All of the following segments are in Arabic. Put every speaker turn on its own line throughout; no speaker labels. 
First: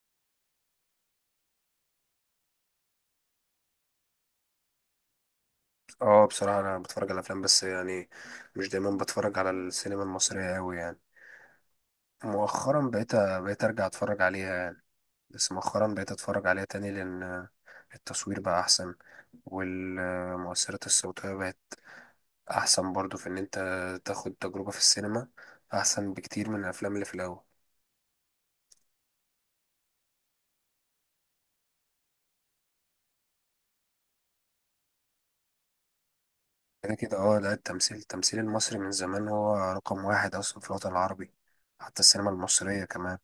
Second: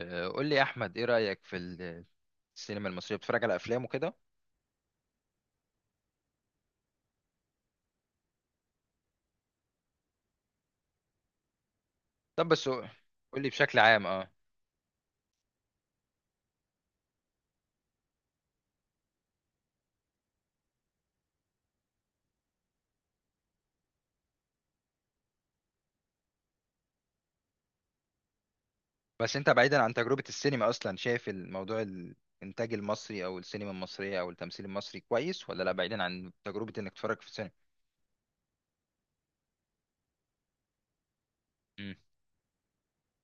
قول لي يا احمد، ايه رايك في السينما المصريه؟ بتتفرج على افلام وكده؟
اه بصراحة أنا بتفرج على أفلام، بس يعني مش دايما بتفرج على السينما المصرية أوي يعني.
طب بس قول
مؤخرا بقيت
لي
بقيت
بشكل
أرجع
عام.
أتفرج
اه
عليها يعني. بس مؤخرا بقيت أتفرج عليها تاني لأن التصوير بقى أحسن، والمؤثرات الصوتية بقت أحسن برضو، في إن أنت تاخد تجربة في السينما أحسن بكتير من الأفلام اللي في الأول.
بس انت بعيدا عن تجربه السينما اصلا، شايف الموضوع الانتاج المصري او السينما المصريه او التمثيل المصري كويس ولا لا، بعيدا عن تجربه انك
كده كده،
تتفرج في السينما؟
لا، التمثيل المصري من زمان هو رقم واحد أصلا في الوطن العربي.
مم.
حتى السينما المصرية كمان.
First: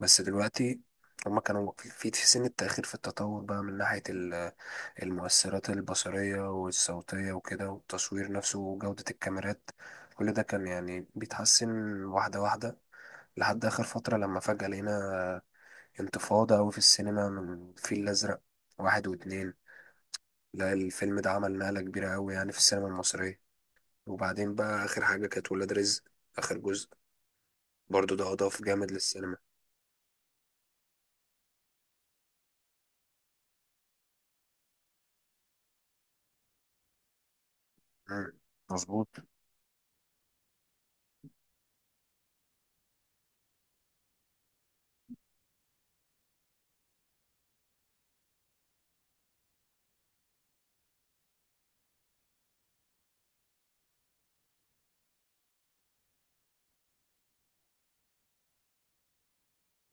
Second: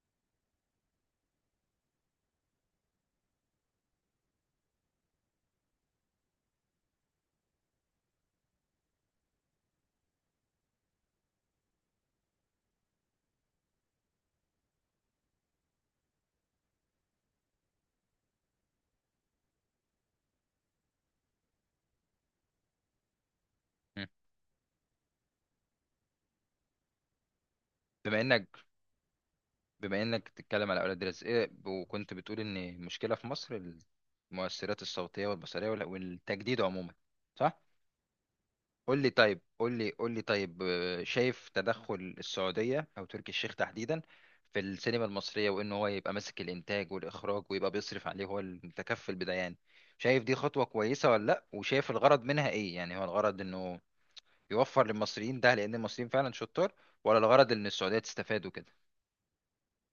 بس دلوقتي هما كانوا في سن التأخير في التطور بقى من ناحية المؤثرات البصرية والصوتية وكده، والتصوير نفسه وجودة الكاميرات. كل ده كان يعني بيتحسن واحدة واحدة، لحد آخر فترة لما فجأة لقينا انتفاضة أوي في السينما من الفيل الأزرق واحد واتنين. لا، الفيلم ده عمل نقلة كبيرة أوي يعني في السينما المصرية.
مم.
وبعدين بقى آخر حاجة كانت ولاد رزق، آخر جزء، برضو
بما
ده
انك
أضاف جامد للسينما.
بما انك بتتكلم على اولاد رزق إيه، وكنت بتقول ان المشكله في مصر المؤثرات الصوتيه والبصريه والتجديد عموما، صح؟
مم.
قول
مظبوط.
لي طيب قول لي قول لي طيب آه، شايف تدخل السعودية أو تركي الشيخ تحديدا في السينما المصرية، وإن هو يبقى ماسك الإنتاج والإخراج ويبقى بيصرف عليه، هو المتكفل بده يعني؟ شايف دي خطوة كويسة ولا لأ؟ وشايف الغرض منها إيه؟ يعني هو الغرض إنه يوفر للمصريين ده، لأن المصريين فعلا شطار، ولا الغرض إن السعودية تستفاد وكده؟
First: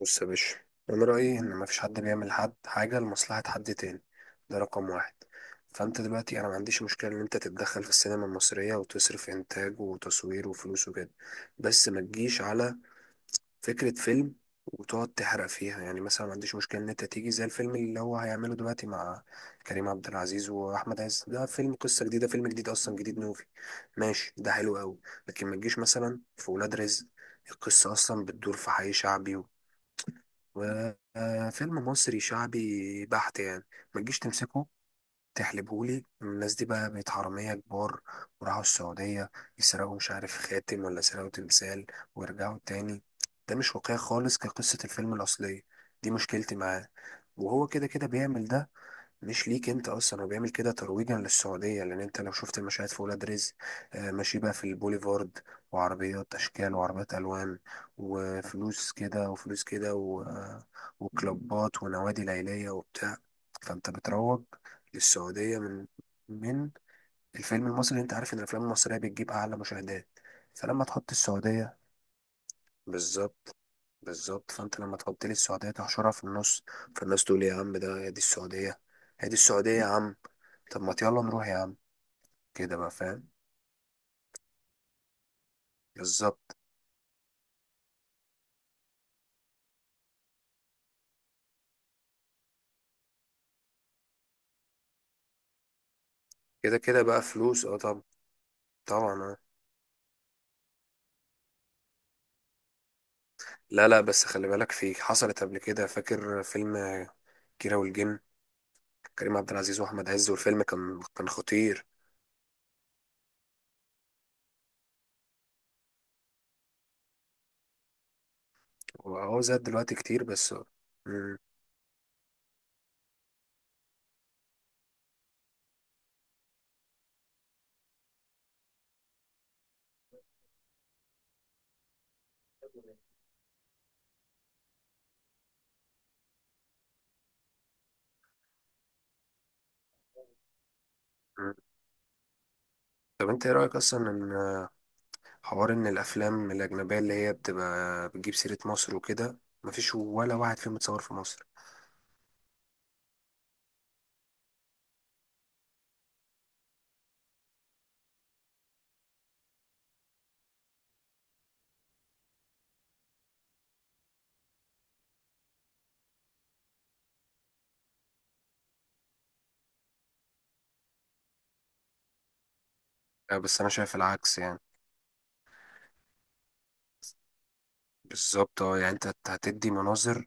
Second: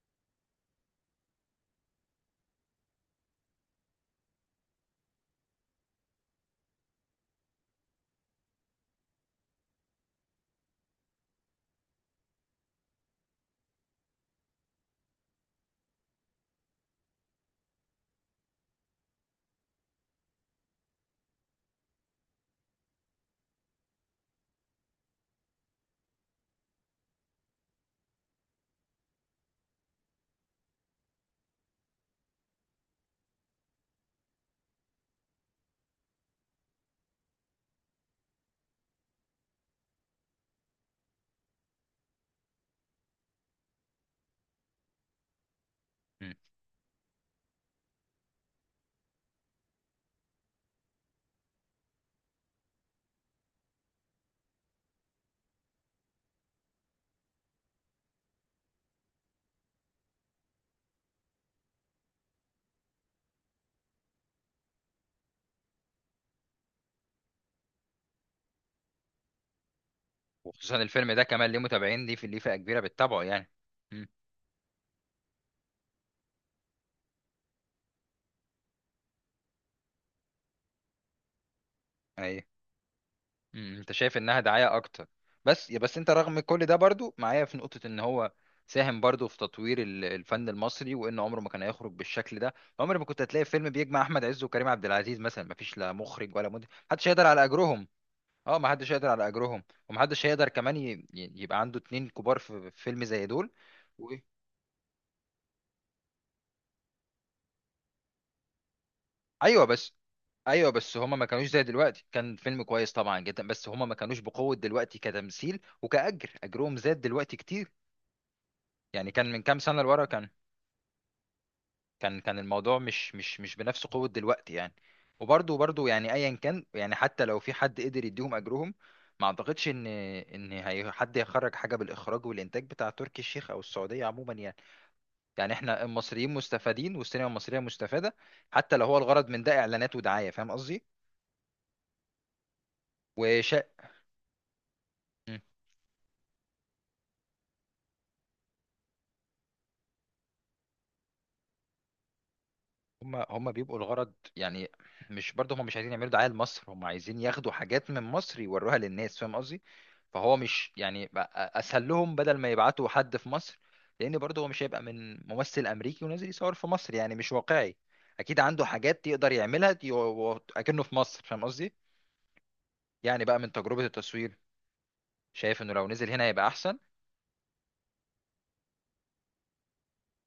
بص يا باشا، انا رايي ان مفيش حد بيعمل حد حاجه لمصلحه حد تاني، ده رقم واحد. فانت دلوقتي انا ما عنديش مشكله ان انت تتدخل في السينما المصريه، وتصرف انتاج وتصوير وفلوس وكده. بس ما تجيش على فكره فيلم وتقعد تحرق فيها. يعني مثلا ما عنديش مشكله ان انت تيجي زي الفيلم اللي هو هيعمله دلوقتي مع كريم عبد العزيز واحمد عز، ده فيلم قصه جديده، فيلم جديد اصلا، جديد نوفي، ماشي، ده حلو قوي. لكن ما تجيش مثلا في ولاد رزق، القصة أصلا بتدور في حي شعبي، وفيلم مصري شعبي بحت يعني. ما تجيش تمسكه تحلبهولي الناس دي، بقى بقت حرامية كبار وراحوا السعودية يسرقوا مش عارف خاتم ولا سرقوا تمثال ويرجعوا تاني. ده مش واقعي خالص كقصة الفيلم الأصلية. دي
مم.
مشكلتي معاه. وهو كده كده بيعمل ده، مش ليك انت اصلا، هو بيعمل كده ترويجا للسعوديه، لان انت لو شفت المشاهد في ولاد رزق، ماشي بقى في البوليفارد، وعربيات اشكال وعربيات الوان، وفلوس كده وفلوس كده وكلوبات ونوادي ليليه وبتاع. فانت بتروج للسعوديه من الفيلم المصري. انت عارف ان الافلام المصريه بتجيب اعلى مشاهدات.
وخصوصا
فلما تحط
الفيلم ده كمان، ليه
السعوديه.
متابعين، ليه فئة كبيرة بتتابعه يعني.
بالظبط.
مم.
بالظبط، فانت لما تحط لي السعوديه تحشرها في النص، فالناس تقول إيه يا عم، ده هي دي السعوديه، هي دي السعوديه يا عم، طب ما يلا نروح يا عم،
أيوه.
كده بقى فاهم.
مم، انت شايف انها دعاية اكتر. بس انت رغم
بالظبط.
كل ده برضو معايا في نقطة ان هو ساهم برضو في تطوير الفن المصري، وان عمره ما كان هيخرج بالشكل ده. عمر ما كنت هتلاقي فيلم بيجمع احمد عز وكريم عبد العزيز مثلا، ما فيش لا مخرج ولا منتج،
كده كده
محدش
بقى
هيقدر على
فلوس
اجرهم.
طب.
اه ما حدش هيقدر
طبعا.
على
آه.
اجرهم، ومحدش هيقدر كمان يبقى عنده اتنين كبار في فيلم زي دول.
لا لا،
و...
بس خلي بالك، في حصلت قبل كده، فاكر فيلم كيرة والجن، كريم عبد
ايوه
العزيز
بس
واحمد عز، والفيلم
ايوه بس
كان
هما ما
كان
كانوش زي
خطير.
دلوقتي، كان فيلم كويس طبعا جدا، بس هما ما كانوش بقوة دلوقتي كتمثيل وكأجر، اجرهم زاد دلوقتي كتير. يعني كان
وهو
من كام
زاد
سنة
دلوقتي
لورا،
كتير
كان
بس. آه. مم.
كان كان الموضوع مش بنفس قوة دلوقتي يعني. وبرضه يعني ايا كان، يعني حتى لو في حد قدر يديهم اجرهم، ما اعتقدش ان هي حد يخرج حاجة بالاخراج والانتاج بتاع تركي الشيخ او السعودية عموما يعني. يعني احنا المصريين مستفادين، والسينما المصرية مستفادة، حتى لو هو الغرض من ده اعلانات ودعاية، فاهم قصدي؟
مم. طب انت ايه
وشا
رايك اصلا حوار ان الافلام الاجنبيه اللي هي بتبقى بتجيب سيره مصر وكده، مفيش ولا واحد فيهم متصور في مصر؟
هم بيبقوا الغرض يعني. مش برضه، هم مش عايزين يعملوا دعاية لمصر، هم عايزين ياخدوا حاجات من مصر يوروها للناس، فاهم قصدي؟ فهو مش يعني بقى اسهل لهم بدل ما يبعتوا حد في مصر؟ لان برضه هو مش هيبقى من ممثل امريكي ونازل يصور في مصر، يعني مش واقعي. اكيد عنده حاجات يقدر يعملها اكنه في مصر، فاهم قصدي؟ يعني بقى من
بس انا
تجربة
شايف
التصوير،
العكس يعني.
شايف انه لو نزل هنا هيبقى احسن.
بالظبط. اه يعني انت هتدي مناظر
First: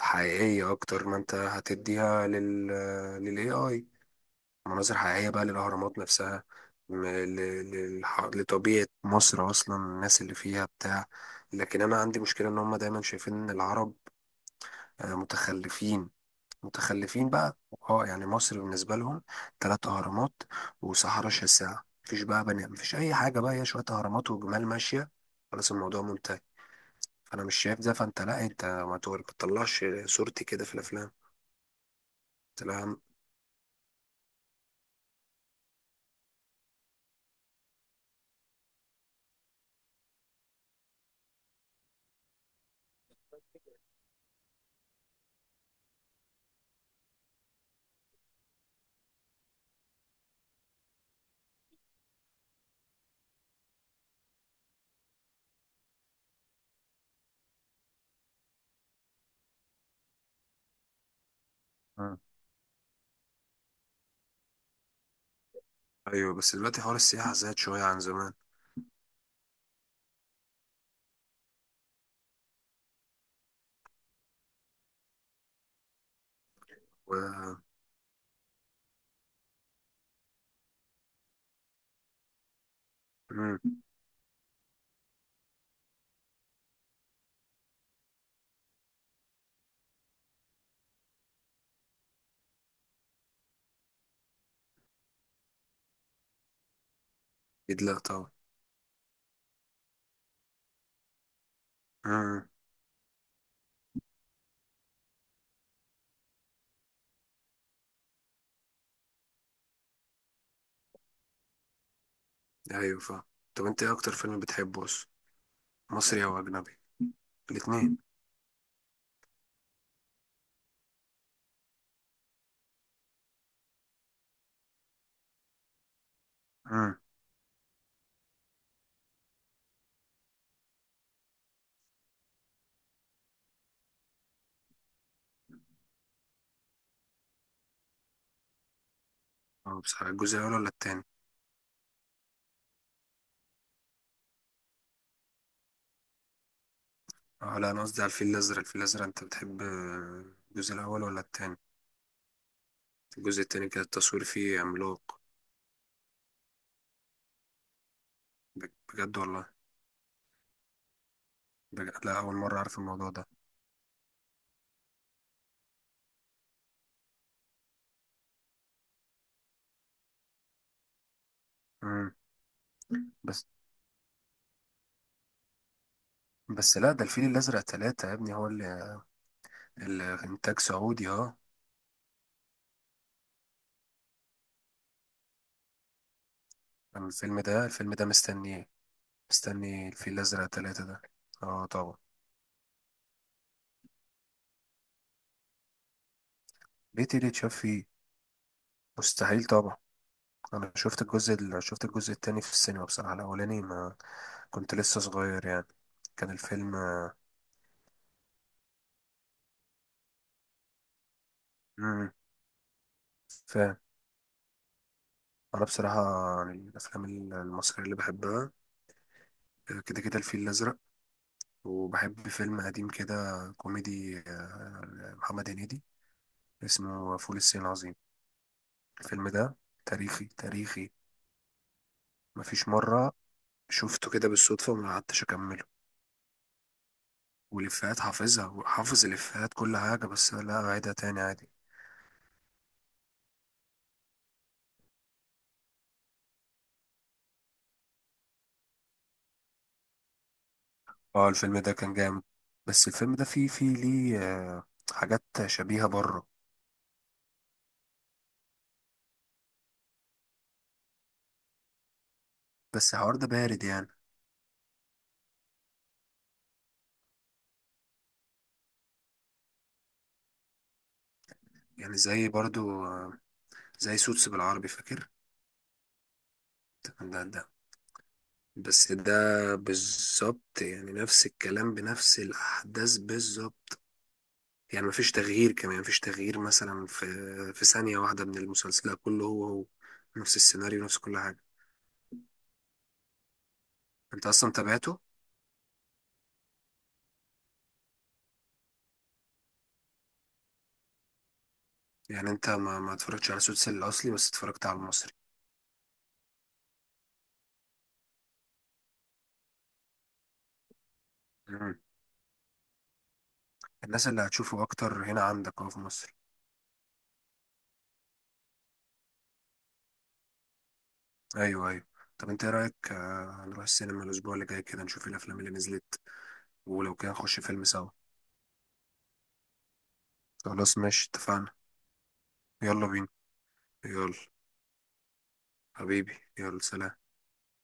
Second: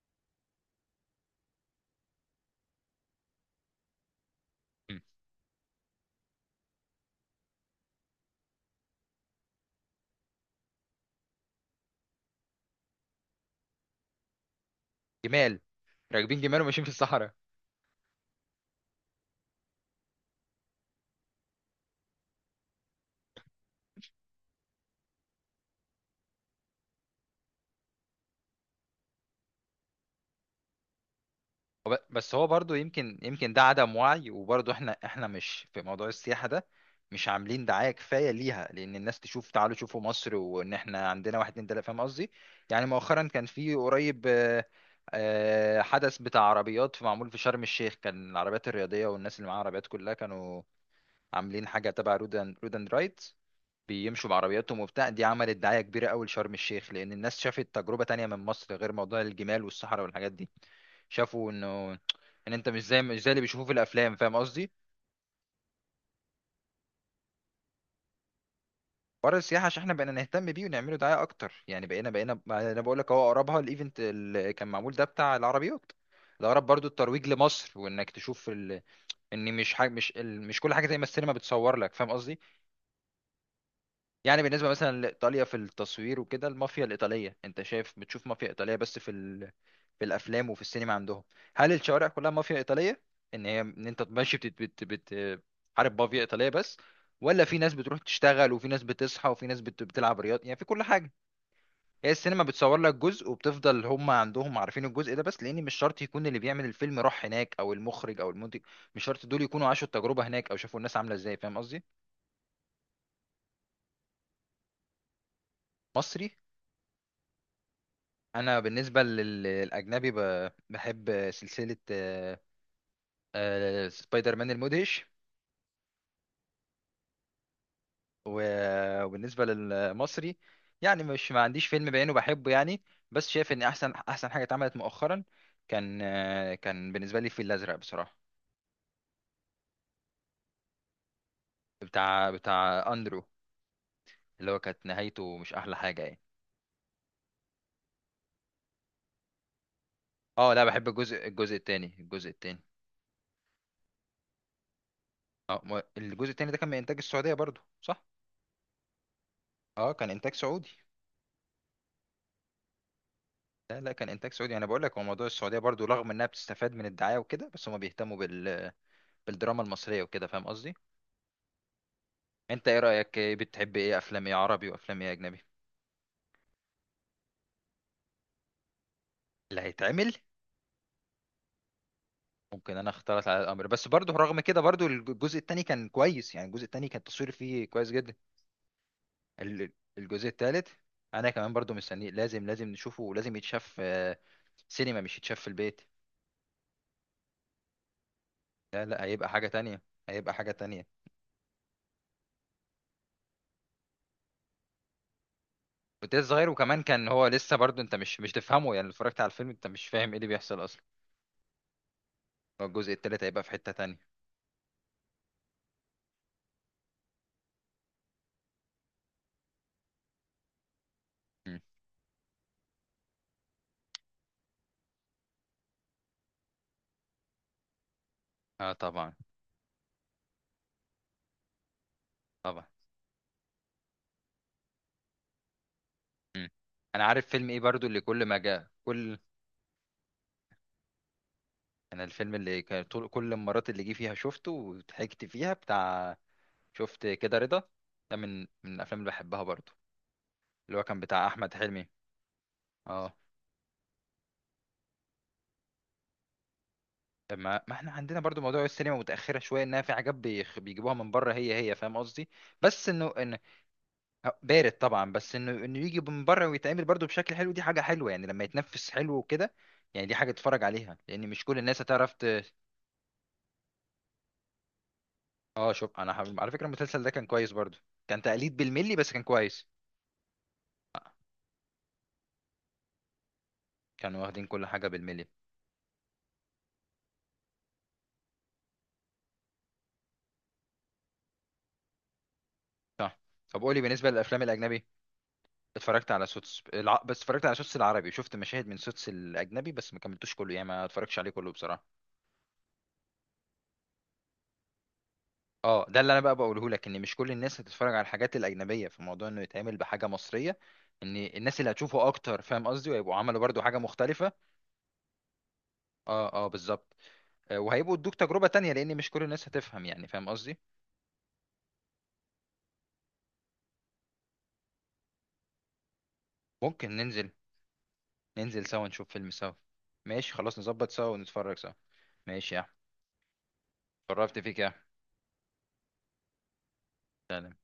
حقيقيه اكتر ما انت هتديها لل للAI، مناظر
م.
حقيقيه بقى للاهرامات نفسها، لطبيعه مصر اصلا، الناس اللي فيها بتاع. لكن انا عندي مشكله ان هم دايما شايفين ان العرب
جمال،
متخلفين.
راكبين جمال وماشيين في
متخلفين
الصحراء.
بقى. اه يعني مصر بالنسبة لهم 3 أهرامات وصحراء شاسعة، مفيش بقى بني، مفيش أي حاجة، بقى هي شوية أهرامات وجمال ماشية، خلاص الموضوع منتهي. فأنا مش شايف ده. فأنت لا، أنت ما تطلعش صورتي كده في الأفلام.
بس هو برضو،
تمام.
يمكن ده عدم وعي. وبرضو احنا، مش في موضوع السياحة ده، مش عاملين دعاية كفاية ليها، لأن الناس تشوف تعالوا شوفوا مصر، وإن احنا عندنا واحد اتنين تلاتة، فاهم قصدي؟ يعني مؤخرا كان في قريب حدث بتاع عربيات معمول في شرم الشيخ. كان العربيات الرياضية والناس اللي معاها عربيات كلها كانوا عاملين حاجة تبع رود اند رود اند رايت، بيمشوا بعربياتهم وبتاع. دي عملت دعاية كبيرة أوي لشرم الشيخ، لأن الناس شافت تجربة تانية من مصر، غير موضوع الجمال والصحراء والحاجات دي. شافوا انه
مم.
ان انت مش زي اللي بيشوفوه في الافلام، فاهم قصدي.
أيوه، بس دلوقتي حوار السياحة زاد شوية عن زمان.
حوار السياحه، عشان احنا بقينا نهتم بيه ونعمله دعايه اكتر يعني. بقينا ما انا بقول لك، اهو اقربها الايفنت اللي كان معمول ده بتاع العربيات، ده اقرب برضو
و
الترويج لمصر، وانك تشوف ال... ان مش حاجه، مش ال... مش كل حاجه زي ما السينما بتصور لك، فاهم قصدي.
مم.
يعني بالنسبة مثلا لإيطاليا في التصوير وكده، المافيا الإيطالية، أنت شايف بتشوف مافيا إيطالية بس في ال... في الأفلام وفي السينما عندهم. هل الشوارع كلها مافيا إيطالية؟ إن هي، أنت ماشي حارب مافيا إيطالية بس، ولا في ناس
أكيد،
بتروح
لا طبعا.
تشتغل، وفي ناس بتصحى، وفي ناس بتلعب رياضة، يعني في كل حاجة؟ هي السينما
مم.
بتصور لك جزء، وبتفضل هم عندهم عارفين الجزء ده بس، لأن مش شرط يكون اللي بيعمل الفيلم راح هناك أو المخرج أو المنتج. مش شرط دول يكونوا عاشوا التجربة هناك أو شافوا الناس عاملة إزاي، فاهم قصدي؟
أيوه فاهم. طب أنت إيه أكتر فيلم بتحبه أصلا، مصري
مصري.
أو أجنبي؟ الاتنين.
انا بالنسبه للاجنبي، بحب سلسله سبايدر مان المدهش.
مم.
وبالنسبه للمصري، يعني مش، ما عنديش فيلم بعينه بحبه يعني، بس شايف ان احسن حاجه اتعملت مؤخرا كان، كان بالنسبه لي الفيل الازرق بصراحه.
أه، بصراحة الجزء الأول ولا التاني؟
بتاع اندرو، اللي هو كانت نهايته مش احلى حاجه يعني.
اه لا، انا قصدي على الفيل الازرق، الفيل الازرق انت بتحب،
اه لا،
الجزء
بحب
الاول ولا
الجزء
التاني؟
التاني، الجزء التاني.
الجزء التاني كان التصوير فيه عملاق.
اه الجزء التاني ده كان من انتاج السعوديه برضو، صح؟
بجد والله؟
اه كان انتاج سعودي.
لا، اول مره اعرف الموضوع ده.
لا لا، كان انتاج سعودي، انا بقول لك. هو موضوع السعوديه برضو، رغم انها بتستفاد من الدعايه وكده، بس هما بيهتموا بال... بالدراما المصريه وكده، فاهم قصدي.
امم
انت ايه رايك؟ إيه
بس.
بتحب، ايه افلام، ايه عربي وافلام ايه اجنبي؟
بس لا، ده الفيل الازرق ثلاثة يا ابني، هو اللي
اللي هيتعمل.
الانتاج سعودي. اه
ممكن انا اختلط على الامر، بس برضو رغم كده، برضو الجزء التاني كان كويس يعني، الجزء التاني كان
كان
التصوير
الفيلم
فيه
ده
كويس جدا.
مستنيه،
ال-
مستني الفيل
الجزء
الازرق
التالت،
ثلاثة ده.
انا كمان
اه
برضو
طبعا.
مستنيه، لازم نشوفه، ولازم يتشاف. سينما، مش يتشاف في البيت.
ليه تيجي تشاف فيه؟
لا لا، هيبقى
مستحيل
حاجه
طبعا.
تانية، هيبقى حاجه
انا
تانية.
شفت شفت الجزء التاني في السينما بصراحه. الاولاني ما كنت لسه صغير يعني،
وده
كان
صغير،
الفيلم.
وكمان كان هو لسه برضه، انت مش تفهمه يعني، لو اتفرجت على الفيلم انت مش فاهم ايه اللي بيحصل اصلا. هو الجزء التالت هيبقى في حتة
فاهم.
تانية.
انا بصراحه يعني، الافلام المصريه اللي بحبها كده كده الفيل الازرق.
مم.
وبحب فيلم قديم كده كوميدي، محمد هنيدي، اسمه فول الصين العظيم.
اه طبعا.
الفيلم ده تاريخي تاريخي، مفيش
طبعا.
مره شفته كده بالصدفه وما قعدتش اكمله،
مم. انا عارف فيلم ايه برضه، اللي
والافيهات
كل ما
حافظها،
جاء
وحافظ
كل،
الافيهات كل حاجه، بس لا اعيدها تاني عادي.
انا الفيلم اللي كان طول كل المرات اللي جه فيها شفته وضحكت فيها بتاع، شفت كده رضا، ده من الافلام اللي بحبها برضه، اللي هو كان بتاع
اه،
احمد
الفيلم ده
حلمي.
كان جامد. بس
اه
الفيلم ده فيه ليه حاجات شبيهه بره.
ما احنا عندنا برضو موضوع السينما متأخرة شوية، انها في حاجات بيجيبوها من بره، هي، فاهم قصدي. بس
بس
انه
الحوار ده
ان،
بارد يعني.
أه، بارد طبعا، بس انه يجي من بره ويتعمل برضه بشكل حلو، دي حاجه حلوه يعني، لما يتنفس حلو وكده. يعني دي حاجه تتفرج عليها، لان مش كل الناس
يعني
هتعرف
زي
ت...
برضو زي سوتس بالعربي فاكر.
اه شوف، انا على فكره المسلسل ده
ده
كان
ده
كويس برضه، كان تقليد
بس،
بالملي بس
ده
كان كويس.
بالظبط، يعني
آه،
نفس الكلام بنفس الأحداث بالظبط.
كانوا واخدين كل
يعني
حاجه
مفيش
بالملي،
تغيير، كمان مفيش تغيير مثلا في ثانية واحدة من المسلسل، لا كله هو هو نفس السيناريو، نفس كل حاجة.
صح. طب قولي بالنسبه
انت
للافلام
اصلا
الاجنبي.
تابعته؟
اتفرجت على سوتس الع... بس اتفرجت على سوتس العربي، شفت مشاهد من سوتس الاجنبي بس ما كملتوش كله، يعني ما اتفرجتش عليه كله بصراحه.
يعني انت ما اتفرجتش على سوتس الاصلي، بس اتفرجت على المصري.
اه ده اللي انا بقى بقوله لك، ان مش كل الناس هتتفرج على الحاجات الاجنبيه، في موضوع انه يتعمل بحاجه مصريه، ان الناس اللي
مم.
هتشوفه اكتر، فاهم قصدي، وهيبقوا عملوا برضو حاجه
الناس اللي
مختلفه.
هتشوفه اكتر هنا عندك اهو في مصر.
اه اه بالظبط. وهيبقوا ادوك تجربه تانية، لان مش كل الناس هتفهم يعني، فاهم قصدي.
ايوه، ايوه. طب انت ايه رايك، نروح السينما الاسبوع اللي جاي كده نشوف الافلام اللي نزلت، ولو
ممكن
كده
ننزل.
نخش فيلم سوا.
ننزل سوا، نشوف فيلم سوا. ماشي خلاص،
خلاص
نظبط سوا
ماشي، اتفقنا.
ونتفرج سوا. ماشي يا أحمد.
يلا بينا. يلا.
اتشرفت فيك يا أحمد.
حبيبي يلا، سلام.
سلام.